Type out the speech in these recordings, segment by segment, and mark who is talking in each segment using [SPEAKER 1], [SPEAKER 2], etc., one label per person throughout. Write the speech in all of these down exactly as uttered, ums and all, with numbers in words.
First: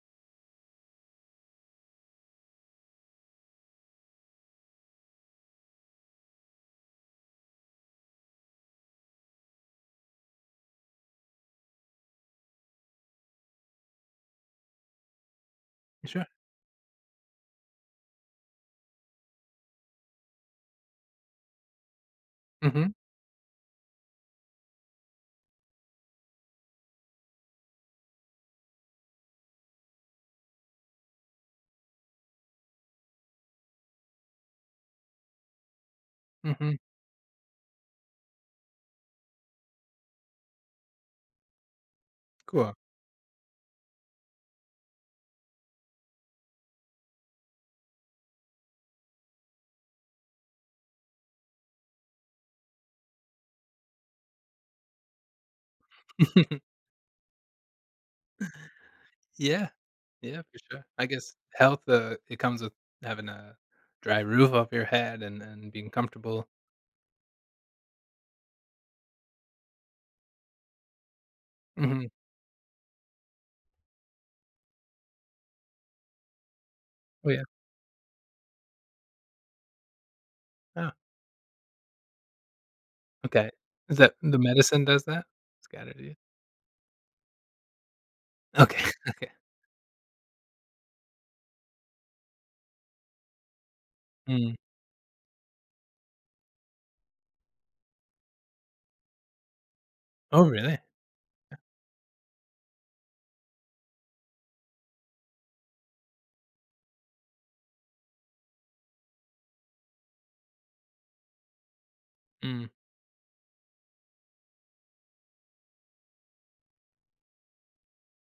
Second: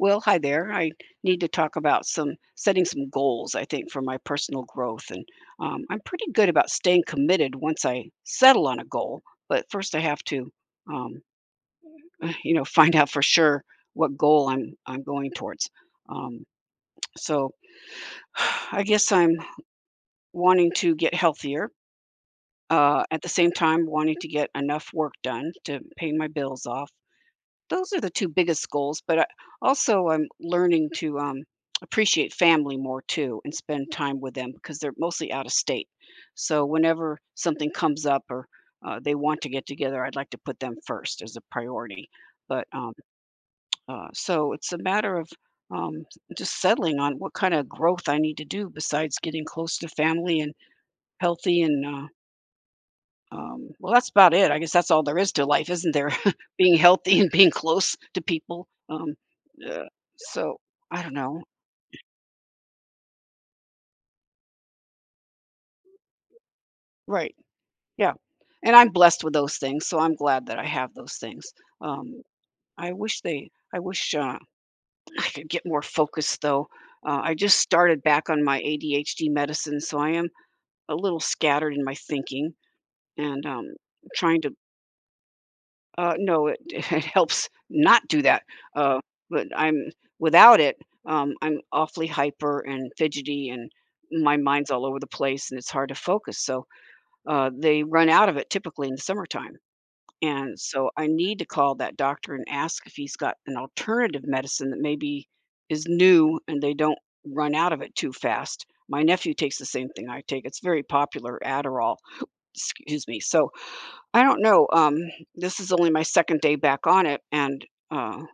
[SPEAKER 1] Well, hi there. I need to talk about some setting some goals, I think, for my personal growth. And um, I'm pretty good about staying committed once I settle on a goal. But first, I have to, um, you know, find out for sure what goal I'm I'm going towards.
[SPEAKER 2] Sure.
[SPEAKER 1] Um, so, I guess I'm wanting to get healthier.
[SPEAKER 2] Mhm,
[SPEAKER 1] Uh, at the same time, wanting to get enough work done to pay my bills off. Those are the two biggest goals, but I also I'm learning to, um, appreciate family more too and spend time with them because they're mostly out of state. So
[SPEAKER 2] mhm,
[SPEAKER 1] whenever something comes up or, uh, they want to get together, I'd like to put them first as a priority. But,
[SPEAKER 2] cool.
[SPEAKER 1] um, uh, so it's a matter of, um, just settling on what kinda growth I need to do besides getting close to family and healthy and, uh um, well, that's about it. I guess that's all there is to life, isn't there? Being healthy and being close to people. Um,
[SPEAKER 2] Yeah.
[SPEAKER 1] uh,
[SPEAKER 2] Yeah,
[SPEAKER 1] so
[SPEAKER 2] for sure.
[SPEAKER 1] I
[SPEAKER 2] I
[SPEAKER 1] don't
[SPEAKER 2] guess
[SPEAKER 1] know.
[SPEAKER 2] health, uh, it comes with having a dry roof over your head and and being comfortable.
[SPEAKER 1] Right. Yeah. And I'm blessed with those things, so I'm glad that I have those things.
[SPEAKER 2] Mhm.
[SPEAKER 1] Um, I wish they, I wish uh, I could get more focused though. Uh,
[SPEAKER 2] Oh,
[SPEAKER 1] I
[SPEAKER 2] yeah.
[SPEAKER 1] just started back on my A D H D medicine, so I am
[SPEAKER 2] Oh,
[SPEAKER 1] a little scattered in my thinking and
[SPEAKER 2] okay.
[SPEAKER 1] um,
[SPEAKER 2] Is that the
[SPEAKER 1] trying to
[SPEAKER 2] medicine does that? It's gotta
[SPEAKER 1] Uh,
[SPEAKER 2] do.
[SPEAKER 1] no, it it helps not do that,
[SPEAKER 2] Okay,
[SPEAKER 1] uh,
[SPEAKER 2] okay.
[SPEAKER 1] but I'm without it, um, I'm awfully hyper and fidgety, and my
[SPEAKER 2] Mm.
[SPEAKER 1] mind's all over the place, and it's hard to focus, so, uh, they run out of it typically in the summertime,
[SPEAKER 2] Oh,
[SPEAKER 1] and
[SPEAKER 2] really?
[SPEAKER 1] so I need to call that doctor and ask if he's got an alternative medicine that maybe is new and they don't run out of it too fast. My nephew takes the same thing I take. It's very popular, Adderall.
[SPEAKER 2] Mm.
[SPEAKER 1] Excuse me, so, I don't know, um, this is only my second day back on it, and, uh,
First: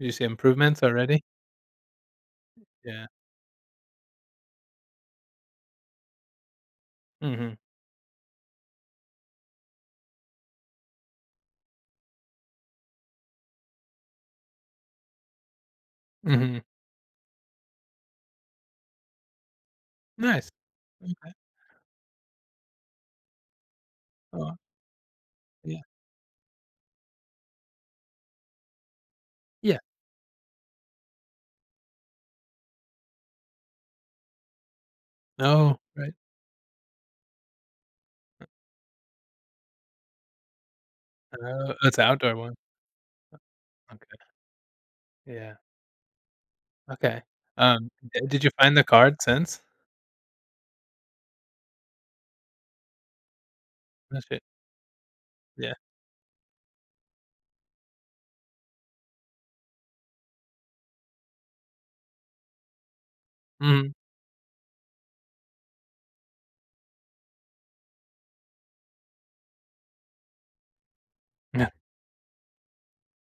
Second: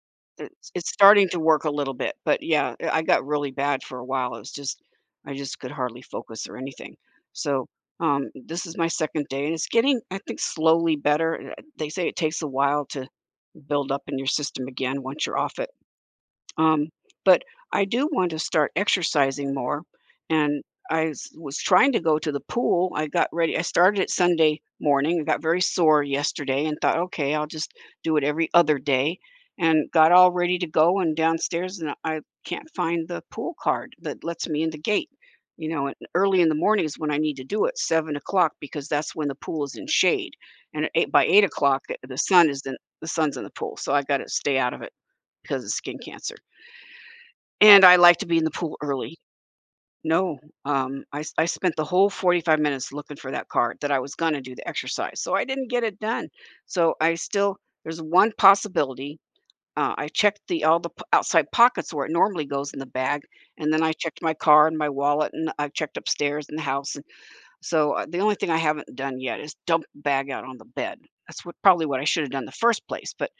[SPEAKER 2] Do you see
[SPEAKER 1] it's
[SPEAKER 2] improvements
[SPEAKER 1] it's
[SPEAKER 2] already?
[SPEAKER 1] starting to work a little bit, but yeah, eh, I
[SPEAKER 2] Yeah.
[SPEAKER 1] got really bad for a while. It was just I just could hardly focus or anything.
[SPEAKER 2] Mhm,
[SPEAKER 1] So, um, this is my second day, and it's getting, I think, slowly better. Eh, they say it takes a while to build up in your system again once you're off it.
[SPEAKER 2] mhm.
[SPEAKER 1] Um, but I do want to start exercising more,
[SPEAKER 2] Nice.
[SPEAKER 1] and I s-
[SPEAKER 2] Okay.
[SPEAKER 1] was trying to go to the pool. I got ready. I started it
[SPEAKER 2] Oh,
[SPEAKER 1] Sunday morning. I got very
[SPEAKER 2] yeah.
[SPEAKER 1] sore yesterday and thought, okay, I'll just do it every other day,
[SPEAKER 2] Yeah.
[SPEAKER 1] and got all ready to go. And downstairs, and I can't find the pool card that lets me in the gate. You
[SPEAKER 2] Oh,
[SPEAKER 1] know, and
[SPEAKER 2] right.
[SPEAKER 1] early in the morning is when I need to do it, seven o'clock, because that's when the pool is in shade. And at eight, by eight
[SPEAKER 2] Oh,
[SPEAKER 1] o'clock, the
[SPEAKER 2] it's an
[SPEAKER 1] the
[SPEAKER 2] outdoor
[SPEAKER 1] sun
[SPEAKER 2] one.
[SPEAKER 1] is in the sun's in the pool, so I got to
[SPEAKER 2] Okay.
[SPEAKER 1] stay out of it
[SPEAKER 2] Yeah.
[SPEAKER 1] because of skin cancer.
[SPEAKER 2] Okay.
[SPEAKER 1] And
[SPEAKER 2] Um,
[SPEAKER 1] I like
[SPEAKER 2] d
[SPEAKER 1] to be in
[SPEAKER 2] did
[SPEAKER 1] the
[SPEAKER 2] you
[SPEAKER 1] pool
[SPEAKER 2] find the
[SPEAKER 1] early.
[SPEAKER 2] card since?
[SPEAKER 1] No, um, I s I spent the whole forty-five minutes looking for that card that I was gonna do the exercise, so I didn't
[SPEAKER 2] Yeah.
[SPEAKER 1] get it done. So I still there's one possibility. uh, I checked the all the p outside pockets where it normally goes in the bag, and then I
[SPEAKER 2] Mhm.
[SPEAKER 1] checked my car and my wallet, and I checked upstairs in the house, and so, uh, the only thing I haven't done yet is dump the bag out on the bed. That's what
[SPEAKER 2] Yeah.
[SPEAKER 1] probably what I should have done the first place. But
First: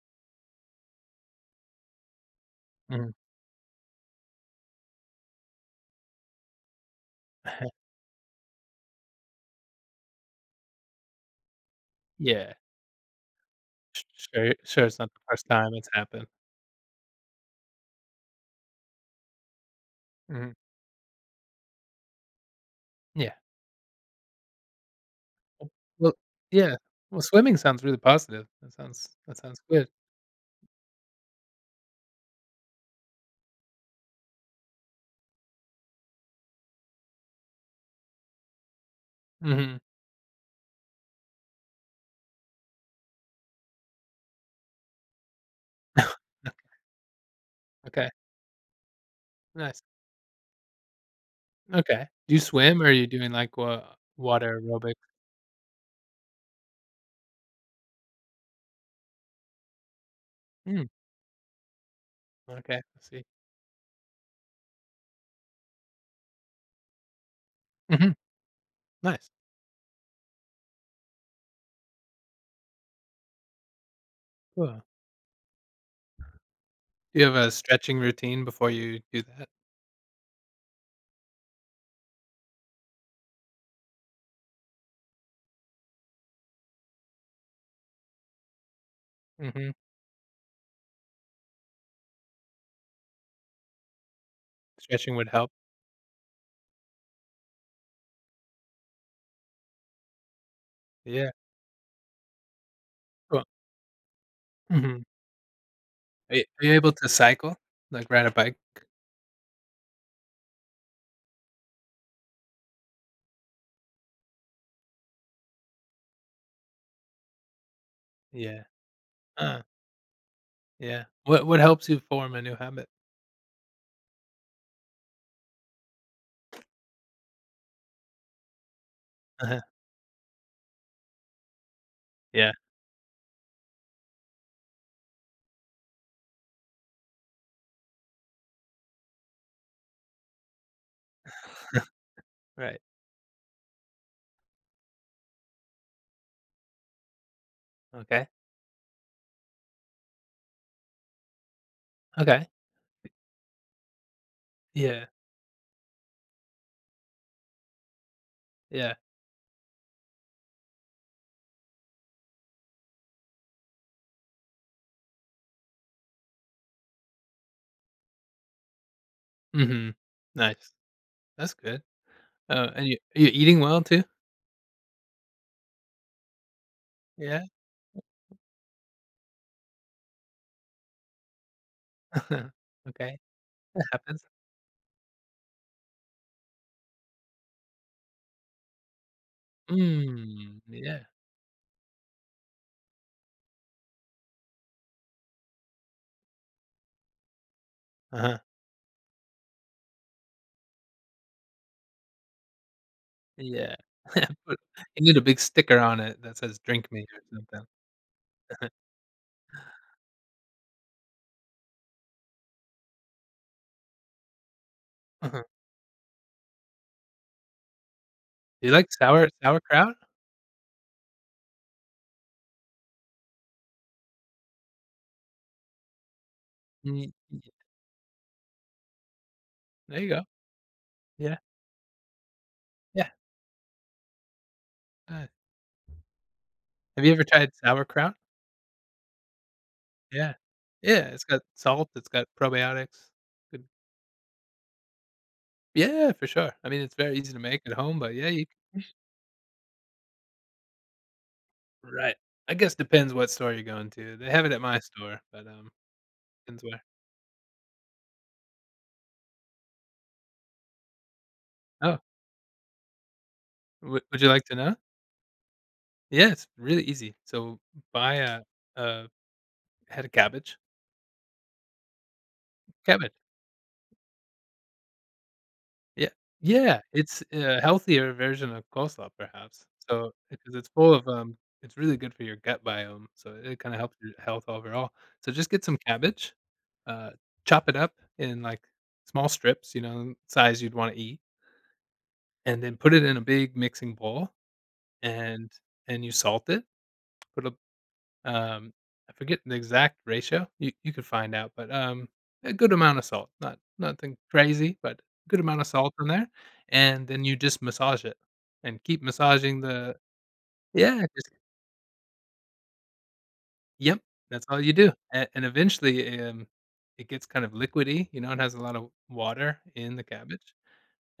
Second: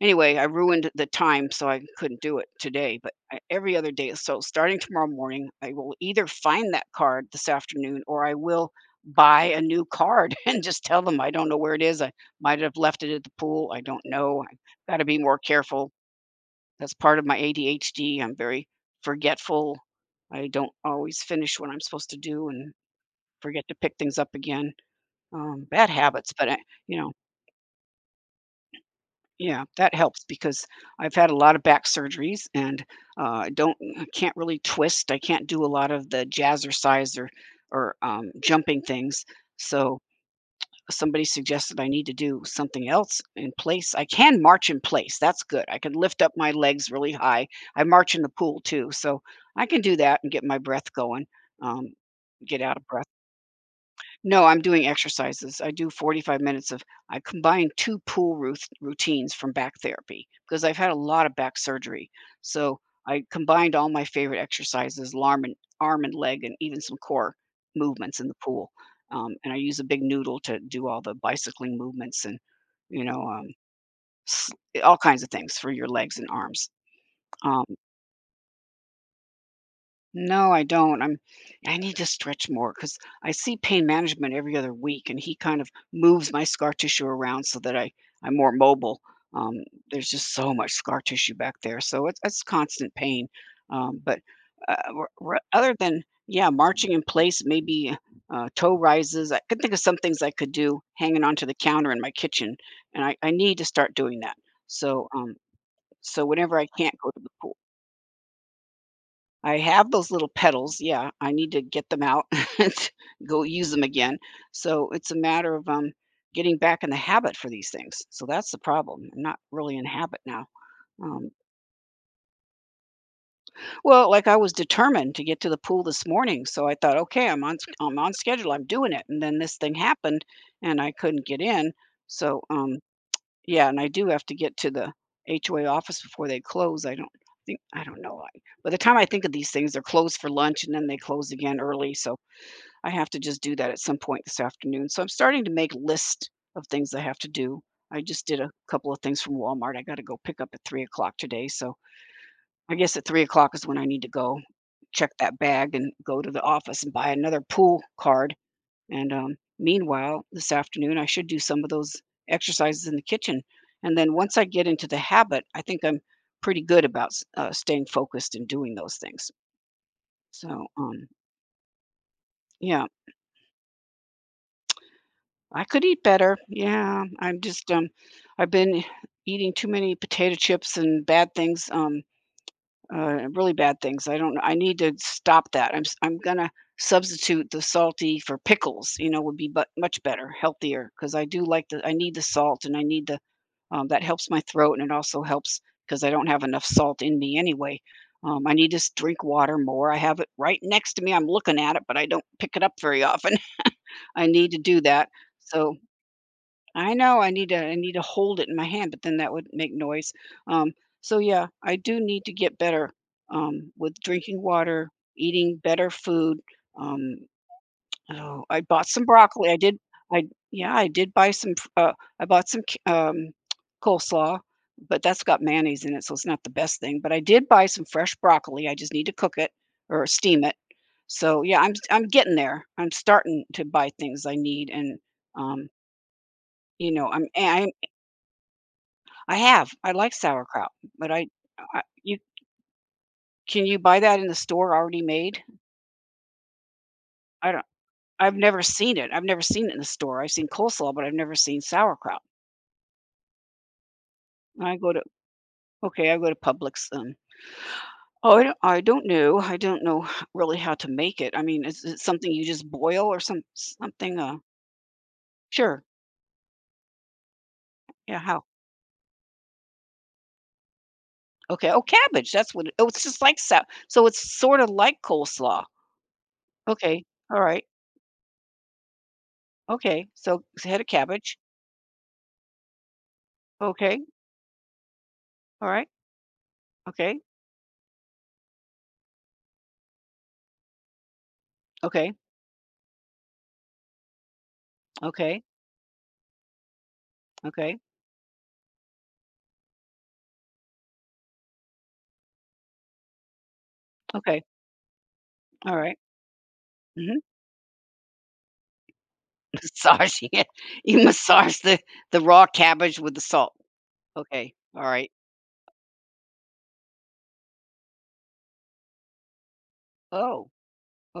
[SPEAKER 1] anyway, I ruined the time, so I couldn't do it today,
[SPEAKER 2] Mhm.
[SPEAKER 1] but I, every other day. So starting tomorrow morning, I will either find that card this afternoon or I will buy a new card and just tell them I don't know where it is. I
[SPEAKER 2] Yeah.
[SPEAKER 1] might have left it at the pool. I don't
[SPEAKER 2] S
[SPEAKER 1] know.
[SPEAKER 2] Sure,
[SPEAKER 1] I've
[SPEAKER 2] sure,
[SPEAKER 1] got
[SPEAKER 2] it's
[SPEAKER 1] to
[SPEAKER 2] not
[SPEAKER 1] be
[SPEAKER 2] the
[SPEAKER 1] more
[SPEAKER 2] first time it's
[SPEAKER 1] careful.
[SPEAKER 2] happened.
[SPEAKER 1] That's part of my A D H D. I'm very forgetful. I
[SPEAKER 2] Mhm.
[SPEAKER 1] don't always finish what I'm supposed to do and
[SPEAKER 2] Yeah.
[SPEAKER 1] forget to pick things up again. Um,
[SPEAKER 2] W
[SPEAKER 1] bad
[SPEAKER 2] Well,
[SPEAKER 1] habits, but I,
[SPEAKER 2] yeah.
[SPEAKER 1] you know,
[SPEAKER 2] Well, swimming sounds really positive. That sounds, that sounds
[SPEAKER 1] yeah,
[SPEAKER 2] good.
[SPEAKER 1] that helps because I've had a lot of back surgeries and uh, I don't I can't really twist. I can't do a lot of the jazzercise or or um, jumping things.
[SPEAKER 2] Mhm.
[SPEAKER 1] So somebody suggested I need to do something else in place. I can march in place. That's good. I can lift up my legs really high. I
[SPEAKER 2] Okay.
[SPEAKER 1] march in the pool too, so I can
[SPEAKER 2] Nice.
[SPEAKER 1] do that and get my breath going. Um,
[SPEAKER 2] Okay. Do you
[SPEAKER 1] get out
[SPEAKER 2] swim,
[SPEAKER 1] of
[SPEAKER 2] or are
[SPEAKER 1] breath.
[SPEAKER 2] you doing, like, wa
[SPEAKER 1] No, I'm
[SPEAKER 2] water
[SPEAKER 1] doing
[SPEAKER 2] aerobic?
[SPEAKER 1] exercises. I do forty-five minutes of I combine two pool ruth routines from back therapy, because I've
[SPEAKER 2] Mm,
[SPEAKER 1] had a lot of back surgery.
[SPEAKER 2] okay,
[SPEAKER 1] So,
[SPEAKER 2] I
[SPEAKER 1] I
[SPEAKER 2] see.
[SPEAKER 1] combined all my favorite exercises, arm and arm and leg, and even some core
[SPEAKER 2] Mhm.
[SPEAKER 1] movements in the pool.
[SPEAKER 2] Nice.
[SPEAKER 1] Um, and I use a big noodle to do all the bicycling movements and, you know, um, s
[SPEAKER 2] Cool.
[SPEAKER 1] all kinds of things for your legs and arms.
[SPEAKER 2] Do you have a
[SPEAKER 1] Um,
[SPEAKER 2] stretching routine before you do that?
[SPEAKER 1] no, I don't. I'm I need to stretch more because I see pain management every other week, and he kind of moves my scar tissue around so that I I'm more mobile. Um,
[SPEAKER 2] Mhm.
[SPEAKER 1] there's just so much scar tissue back there, so it's it's constant pain. Um, but uh, r-
[SPEAKER 2] Stretching would
[SPEAKER 1] r-
[SPEAKER 2] help.
[SPEAKER 1] Other than yeah, marching in place, maybe uh, toe rises. I could think of some things I could do hanging
[SPEAKER 2] Yeah.
[SPEAKER 1] onto the counter in my kitchen, and I, I
[SPEAKER 2] Cool.
[SPEAKER 1] need to start doing that.
[SPEAKER 2] Mhm.
[SPEAKER 1] So um, so
[SPEAKER 2] Are you
[SPEAKER 1] whenever
[SPEAKER 2] are
[SPEAKER 1] I
[SPEAKER 2] you able
[SPEAKER 1] can't
[SPEAKER 2] to
[SPEAKER 1] go to the—
[SPEAKER 2] cycle? Like, ride a bike?
[SPEAKER 1] I have those little petals, yeah, I need to get them out and go use them again. So it's a matter of, um, getting back in the habit for these things, so that's the
[SPEAKER 2] Yeah.
[SPEAKER 1] problem. I'm not
[SPEAKER 2] Uh.
[SPEAKER 1] really in habit now.
[SPEAKER 2] Yeah.
[SPEAKER 1] Um,
[SPEAKER 2] What what helps you form a new habit?
[SPEAKER 1] well, like, I was determined to get to the pool this morning, so I thought, "Okay, I'm on i I'm on schedule, I'm doing it," and then this
[SPEAKER 2] Uh-huh.
[SPEAKER 1] thing happened, and I couldn't get in, so,
[SPEAKER 2] Yeah,
[SPEAKER 1] um, yeah, and I do have to get to the H O A office before they close. I don't think I don't know, I by the time I think of these things, they're closed for lunch, and then they close again early, so
[SPEAKER 2] right.
[SPEAKER 1] I have to just do that at some point this afternoon. So I'm starting to make list of things I have to do. I just
[SPEAKER 2] Okay.
[SPEAKER 1] did a couple of things from Walmart. I got to go pick up at three o'clock today. So
[SPEAKER 2] Okay.
[SPEAKER 1] I guess at three o'clock is when I need to go
[SPEAKER 2] Yeah,
[SPEAKER 1] check that bag and go to the office and buy another pool card.
[SPEAKER 2] yeah.
[SPEAKER 1] And um, meanwhile, this afternoon, I should do some of those exercises in the kitchen. And then once I get into the habit, I think I'm pretty good about s- uh, staying focused and doing those things.
[SPEAKER 2] Mhm.
[SPEAKER 1] So,
[SPEAKER 2] Nice.
[SPEAKER 1] um,
[SPEAKER 2] That's good. Uh,
[SPEAKER 1] yeah,
[SPEAKER 2] and you you eating well too?
[SPEAKER 1] I could eat better. Yeah, I'm
[SPEAKER 2] Yeah?
[SPEAKER 1] just um, I've been eating too many potato chips and bad things, um,
[SPEAKER 2] Okay.
[SPEAKER 1] uh, really bad
[SPEAKER 2] That
[SPEAKER 1] things. I
[SPEAKER 2] happens.
[SPEAKER 1] don't. I need to stop that. I'm s- I'm gonna substitute the salty for pickles. You know, would be but much better,
[SPEAKER 2] Mm,
[SPEAKER 1] healthier
[SPEAKER 2] yeah.
[SPEAKER 1] because I do like the— I need the salt and I need the— um, that helps my throat and it also helps because I don't have enough salt in me anyway.
[SPEAKER 2] Uh-huh.
[SPEAKER 1] Um, I need to s- drink water more. I have it right next to me. I'm looking at it, but I don't pick it up very often.
[SPEAKER 2] Yeah.
[SPEAKER 1] I need
[SPEAKER 2] But
[SPEAKER 1] to do
[SPEAKER 2] you
[SPEAKER 1] that.
[SPEAKER 2] need a big
[SPEAKER 1] So
[SPEAKER 2] sticker on it that says "Drink
[SPEAKER 1] I
[SPEAKER 2] me"
[SPEAKER 1] know
[SPEAKER 2] or
[SPEAKER 1] I need to
[SPEAKER 2] something.
[SPEAKER 1] I need to hold it in my hand, but then that would make noise. Um, so yeah, I do need to get better um, with drinking water,
[SPEAKER 2] Uh-huh.
[SPEAKER 1] eating better food. Um, oh, I
[SPEAKER 2] Do you
[SPEAKER 1] bought
[SPEAKER 2] like
[SPEAKER 1] some
[SPEAKER 2] sour
[SPEAKER 1] broccoli. I did.
[SPEAKER 2] sauerkraut?
[SPEAKER 1] I yeah, I did buy some. f- Uh, I bought some c- um, coleslaw, but that's got mayonnaise in it, so it's not the best thing.
[SPEAKER 2] Mm,
[SPEAKER 1] But I
[SPEAKER 2] y
[SPEAKER 1] did buy some fresh broccoli. I just need to cook it
[SPEAKER 2] there
[SPEAKER 1] or
[SPEAKER 2] you go.
[SPEAKER 1] steam it.
[SPEAKER 2] Yeah,
[SPEAKER 1] So yeah, I'm I'm getting there. I'm
[SPEAKER 2] yeah,
[SPEAKER 1] starting to buy things I need and
[SPEAKER 2] nice.
[SPEAKER 1] um, you
[SPEAKER 2] Have
[SPEAKER 1] know
[SPEAKER 2] you ever
[SPEAKER 1] i'm
[SPEAKER 2] tried
[SPEAKER 1] I-
[SPEAKER 2] sauerkraut?
[SPEAKER 1] I have. I like
[SPEAKER 2] Yeah.
[SPEAKER 1] sauerkraut,
[SPEAKER 2] Yeah,
[SPEAKER 1] but
[SPEAKER 2] it's
[SPEAKER 1] I
[SPEAKER 2] got
[SPEAKER 1] I
[SPEAKER 2] salt, it's
[SPEAKER 1] you
[SPEAKER 2] got probiotics. Good.
[SPEAKER 1] can you buy that in the store already made?
[SPEAKER 2] Yeah, for sure. I mean, it's very easy to
[SPEAKER 1] I
[SPEAKER 2] make
[SPEAKER 1] don't
[SPEAKER 2] at home, but yeah,
[SPEAKER 1] I've
[SPEAKER 2] you
[SPEAKER 1] never
[SPEAKER 2] c-
[SPEAKER 1] seen it. I've never seen it in the store. I've seen coleslaw, but I've never seen
[SPEAKER 2] Right.
[SPEAKER 1] sauerkraut.
[SPEAKER 2] I guess depends what store you're going to. They have it at
[SPEAKER 1] I
[SPEAKER 2] my
[SPEAKER 1] go to
[SPEAKER 2] store, but, um,
[SPEAKER 1] okay, I go to
[SPEAKER 2] depends where.
[SPEAKER 1] Publix. Um, oh, I don't, I don't know. I don't know really how to make it. I mean, is it
[SPEAKER 2] Oh,
[SPEAKER 1] something you just boil or some
[SPEAKER 2] would
[SPEAKER 1] something?
[SPEAKER 2] would you
[SPEAKER 1] Uh,
[SPEAKER 2] like to know?
[SPEAKER 1] sure.
[SPEAKER 2] Yeah, it's really easy. So buy
[SPEAKER 1] Yeah.
[SPEAKER 2] a
[SPEAKER 1] How?
[SPEAKER 2] a head of cabbage,
[SPEAKER 1] Okay. Oh, cabbage. That's what it— oh, it's
[SPEAKER 2] cabbage.
[SPEAKER 1] just like so. So it's sort of like coleslaw.
[SPEAKER 2] Yeah. Yeah,
[SPEAKER 1] Okay.
[SPEAKER 2] it's
[SPEAKER 1] All
[SPEAKER 2] a
[SPEAKER 1] right.
[SPEAKER 2] healthier version of coleslaw perhaps.
[SPEAKER 1] Okay.
[SPEAKER 2] So,
[SPEAKER 1] So
[SPEAKER 2] because
[SPEAKER 1] it's a
[SPEAKER 2] it's
[SPEAKER 1] head of
[SPEAKER 2] full of, um
[SPEAKER 1] cabbage.
[SPEAKER 2] it's really good for your gut biome, so it kinda helps
[SPEAKER 1] Okay.
[SPEAKER 2] your health overall. So just get
[SPEAKER 1] All
[SPEAKER 2] some
[SPEAKER 1] right.
[SPEAKER 2] cabbage, uh,
[SPEAKER 1] Okay.
[SPEAKER 2] chop it up in, like, small strips, you know, size you'd wanna eat,
[SPEAKER 1] Okay.
[SPEAKER 2] and then put it in a big mixing bowl,
[SPEAKER 1] Okay,
[SPEAKER 2] and and you salt it, put a,
[SPEAKER 1] okay,
[SPEAKER 2] um, I forget the exact ratio, you you could find out, but, um, a good amount of salt, not nothing
[SPEAKER 1] okay,
[SPEAKER 2] crazy, but good amount of
[SPEAKER 1] all
[SPEAKER 2] salt
[SPEAKER 1] right.
[SPEAKER 2] in there, and
[SPEAKER 1] Mhm.
[SPEAKER 2] then you just massage it, and keep massaging the,
[SPEAKER 1] Massaging it.
[SPEAKER 2] yeah,
[SPEAKER 1] You
[SPEAKER 2] just
[SPEAKER 1] massage the the raw cabbage with the salt.
[SPEAKER 2] yep, that's
[SPEAKER 1] Okay,
[SPEAKER 2] all you
[SPEAKER 1] all
[SPEAKER 2] do,
[SPEAKER 1] right.
[SPEAKER 2] and and eventually, um, it gets kind of liquidy, you know, it has a lot of water in the
[SPEAKER 1] Oh,
[SPEAKER 2] cabbage.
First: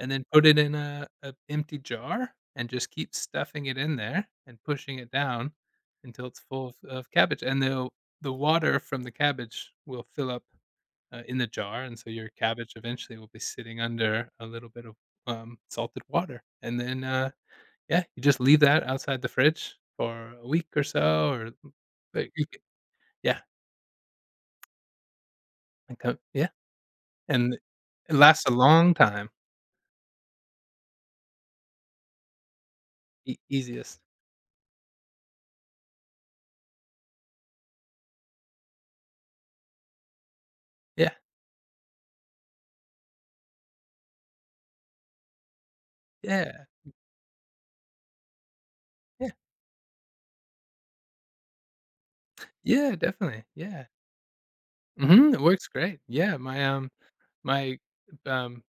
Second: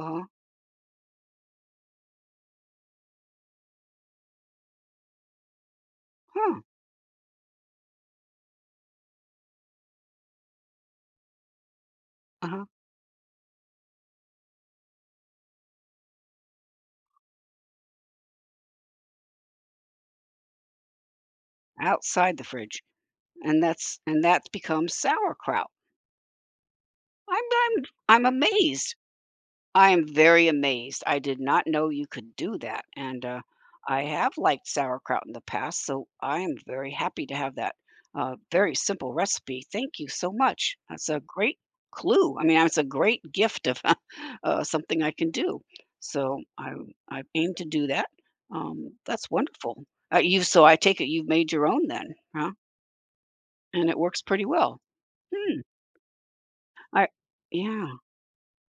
[SPEAKER 2] And then put it in a a empty jar and just keep stuffing it in there and pushing it down until it's
[SPEAKER 1] huh,
[SPEAKER 2] full of of cabbage, and the the water from the cabbage will fill up, uh, in the jar, and so your
[SPEAKER 1] uh-huh,
[SPEAKER 2] cabbage eventually will be sitting under a little bit of, um, salted water, and then, uh, yeah, you just leave that outside the fridge for a week or so or but
[SPEAKER 1] outside the
[SPEAKER 2] you c
[SPEAKER 1] fridge,
[SPEAKER 2] yeah,
[SPEAKER 1] and that's— and that becomes sauerkraut.
[SPEAKER 2] and co yeah,
[SPEAKER 1] I'm
[SPEAKER 2] and
[SPEAKER 1] I'm
[SPEAKER 2] it
[SPEAKER 1] I'm
[SPEAKER 2] lasts a long
[SPEAKER 1] amazed.
[SPEAKER 2] time,
[SPEAKER 1] I am very amazed. I did not know you could do that, and,
[SPEAKER 2] e
[SPEAKER 1] uh,
[SPEAKER 2] easiest.
[SPEAKER 1] I have liked sauerkraut in the past, so I am very happy to have that, uh, very simple recipe. Thank you so much. That's
[SPEAKER 2] Yeah,
[SPEAKER 1] a great clue. I mean, it's a great gift of, uh, something I can do. So
[SPEAKER 2] yeah,
[SPEAKER 1] I I aim to do that. Um, that's
[SPEAKER 2] yeah,
[SPEAKER 1] wonderful. Uh, you— so I take it you've made your own then, huh?
[SPEAKER 2] yeah, definitely, yeah.
[SPEAKER 1] And it works pretty well.
[SPEAKER 2] Mhm, it
[SPEAKER 1] Hmm.
[SPEAKER 2] works great. Yeah, my, um
[SPEAKER 1] I
[SPEAKER 2] my,
[SPEAKER 1] yeah.
[SPEAKER 2] um,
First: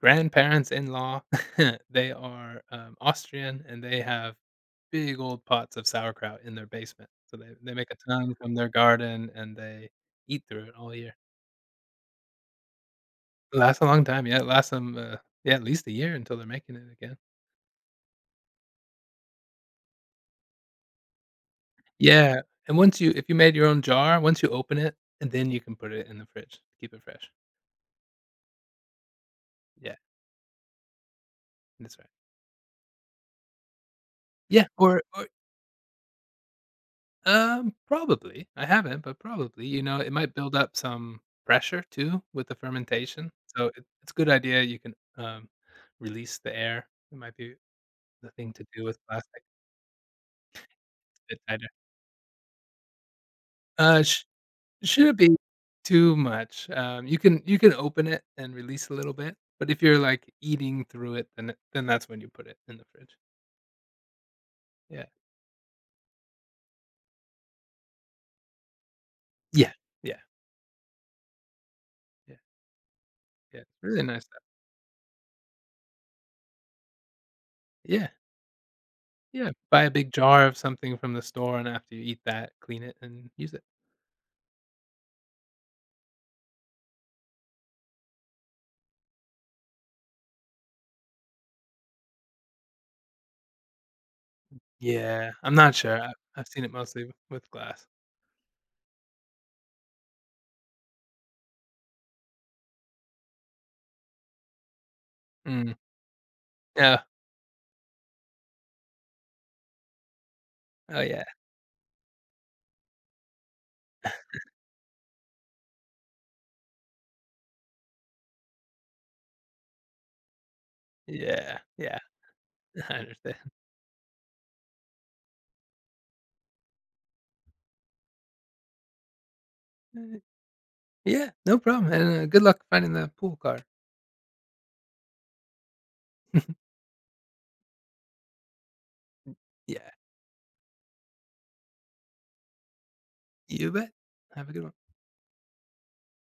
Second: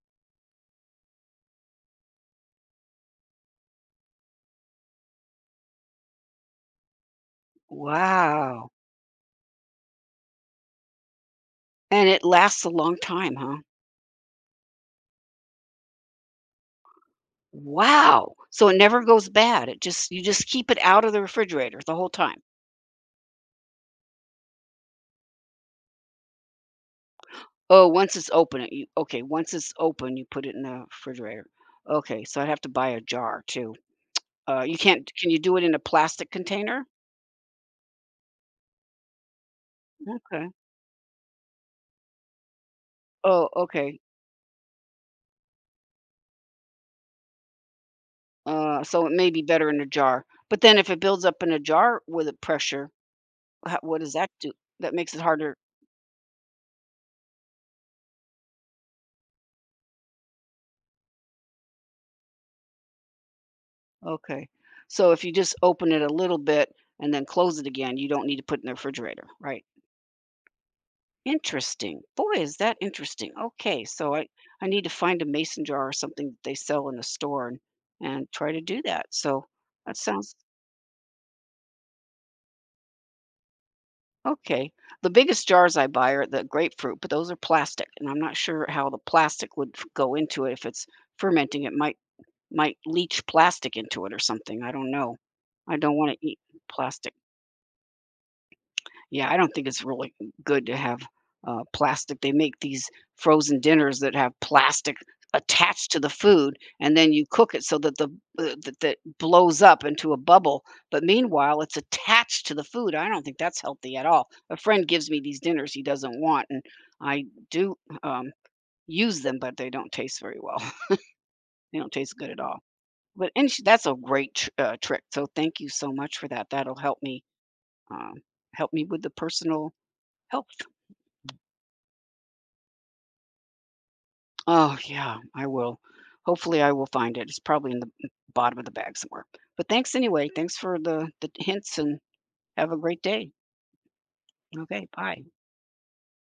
[SPEAKER 2] grandparents-in-law, they are, um, Austrian, and they have big old pots of sauerkraut in their basement, so they they make a ton from their
[SPEAKER 1] Wow.
[SPEAKER 2] garden, and they eat through it all year.
[SPEAKER 1] And it lasts a long time, huh?
[SPEAKER 2] Lasts a long time, yeah, it lasts them, uh, yeah, at least a year until they're making it again.
[SPEAKER 1] Wow! So it never goes bad. It just you just keep it out of the refrigerator the whole
[SPEAKER 2] Yeah,
[SPEAKER 1] time.
[SPEAKER 2] and once you, if you made your own jar, once you open it, and then you can put it in the fridge, keep it fresh.
[SPEAKER 1] Oh, once it's open, it you okay, once it's
[SPEAKER 2] Yeah,
[SPEAKER 1] open, you put it in the refrigerator.
[SPEAKER 2] that's right.
[SPEAKER 1] Okay, so I'd have to buy a jar too. Uh,
[SPEAKER 2] Yeah,
[SPEAKER 1] you
[SPEAKER 2] or
[SPEAKER 1] can't—
[SPEAKER 2] or
[SPEAKER 1] can you do it in a plastic container?
[SPEAKER 2] um, probably. I haven't, but probably, you know, it might
[SPEAKER 1] Okay.
[SPEAKER 2] build up some pressure too with the fermentation.
[SPEAKER 1] Oh,
[SPEAKER 2] So it,
[SPEAKER 1] okay.
[SPEAKER 2] it's a good idea. You can, um, release the air. It might be the thing to
[SPEAKER 1] Uh,
[SPEAKER 2] do with
[SPEAKER 1] so it may be
[SPEAKER 2] plastic.
[SPEAKER 1] better in a jar. But then if it
[SPEAKER 2] It's
[SPEAKER 1] builds
[SPEAKER 2] a bit
[SPEAKER 1] up in a
[SPEAKER 2] tighter.
[SPEAKER 1] jar with a pressure, ho what
[SPEAKER 2] Uh,
[SPEAKER 1] does
[SPEAKER 2] sh-
[SPEAKER 1] that do? That makes
[SPEAKER 2] shouldn't
[SPEAKER 1] it
[SPEAKER 2] be
[SPEAKER 1] harder.
[SPEAKER 2] too much. Um, you can you can open it and release a little bit, but if you're like eating through it, then it- then that's when you put it in the fridge.
[SPEAKER 1] Okay.
[SPEAKER 2] Yeah,
[SPEAKER 1] So if you just open it a little bit and then close it again, you don't need to put it in the refrigerator, right?
[SPEAKER 2] yeah, yeah,
[SPEAKER 1] Interesting. Boy,
[SPEAKER 2] yeah,
[SPEAKER 1] is that interesting.
[SPEAKER 2] yeah.
[SPEAKER 1] Okay,
[SPEAKER 2] Really
[SPEAKER 1] so
[SPEAKER 2] nice.
[SPEAKER 1] I
[SPEAKER 2] Stuff.
[SPEAKER 1] I need to find a mason jar or something that they sell in the store and
[SPEAKER 2] Yeah,
[SPEAKER 1] and try to do that. So
[SPEAKER 2] yeah. Buy a
[SPEAKER 1] that
[SPEAKER 2] big
[SPEAKER 1] sounds
[SPEAKER 2] jar of something from the store, and after you eat that, clean it and use it.
[SPEAKER 1] okay. The biggest jars I buy are the grapefruit, but those are plastic, and I'm not sure how the plastic would f- go into it if it's fermenting. It might might leach plastic into it or something. I don't know.
[SPEAKER 2] Yeah, I'm not
[SPEAKER 1] I don't
[SPEAKER 2] sure.
[SPEAKER 1] want
[SPEAKER 2] I
[SPEAKER 1] to eat
[SPEAKER 2] I've seen it mostly
[SPEAKER 1] plastic.
[SPEAKER 2] with glass.
[SPEAKER 1] Yeah, I don't think it's really good to have, uh, plastic. They make these frozen dinners that have plastic
[SPEAKER 2] Mm.
[SPEAKER 1] attached to the food, and
[SPEAKER 2] Yeah.
[SPEAKER 1] then you cook it so that the uh, that that blows up into a bubble,
[SPEAKER 2] Oh,
[SPEAKER 1] but
[SPEAKER 2] yeah.
[SPEAKER 1] meanwhile, it's attached to the food. I don't think that's healthy at all. A friend gives me these dinners he doesn't want, and I do, um, use them, but they don't taste very well.
[SPEAKER 2] Yeah,
[SPEAKER 1] They don't
[SPEAKER 2] yeah.
[SPEAKER 1] taste good at all.
[SPEAKER 2] I
[SPEAKER 1] But
[SPEAKER 2] understand.
[SPEAKER 1] and sh That's a great tr uh, trick, so thank you so much for that. That'll help me, um, help me with the personal
[SPEAKER 2] Uh,
[SPEAKER 1] health.
[SPEAKER 2] Yeah, no problem, and, uh, good luck finding the pool car.
[SPEAKER 1] Oh, yeah, I will. Hopefully, I will find it. It's probably in the bottom of the bag somewhere. But
[SPEAKER 2] Yeah,
[SPEAKER 1] thanks anyway. Thanks for the, the hints and have a great day.
[SPEAKER 2] you bet. Have a good
[SPEAKER 1] Okay,
[SPEAKER 2] one.
[SPEAKER 1] bye.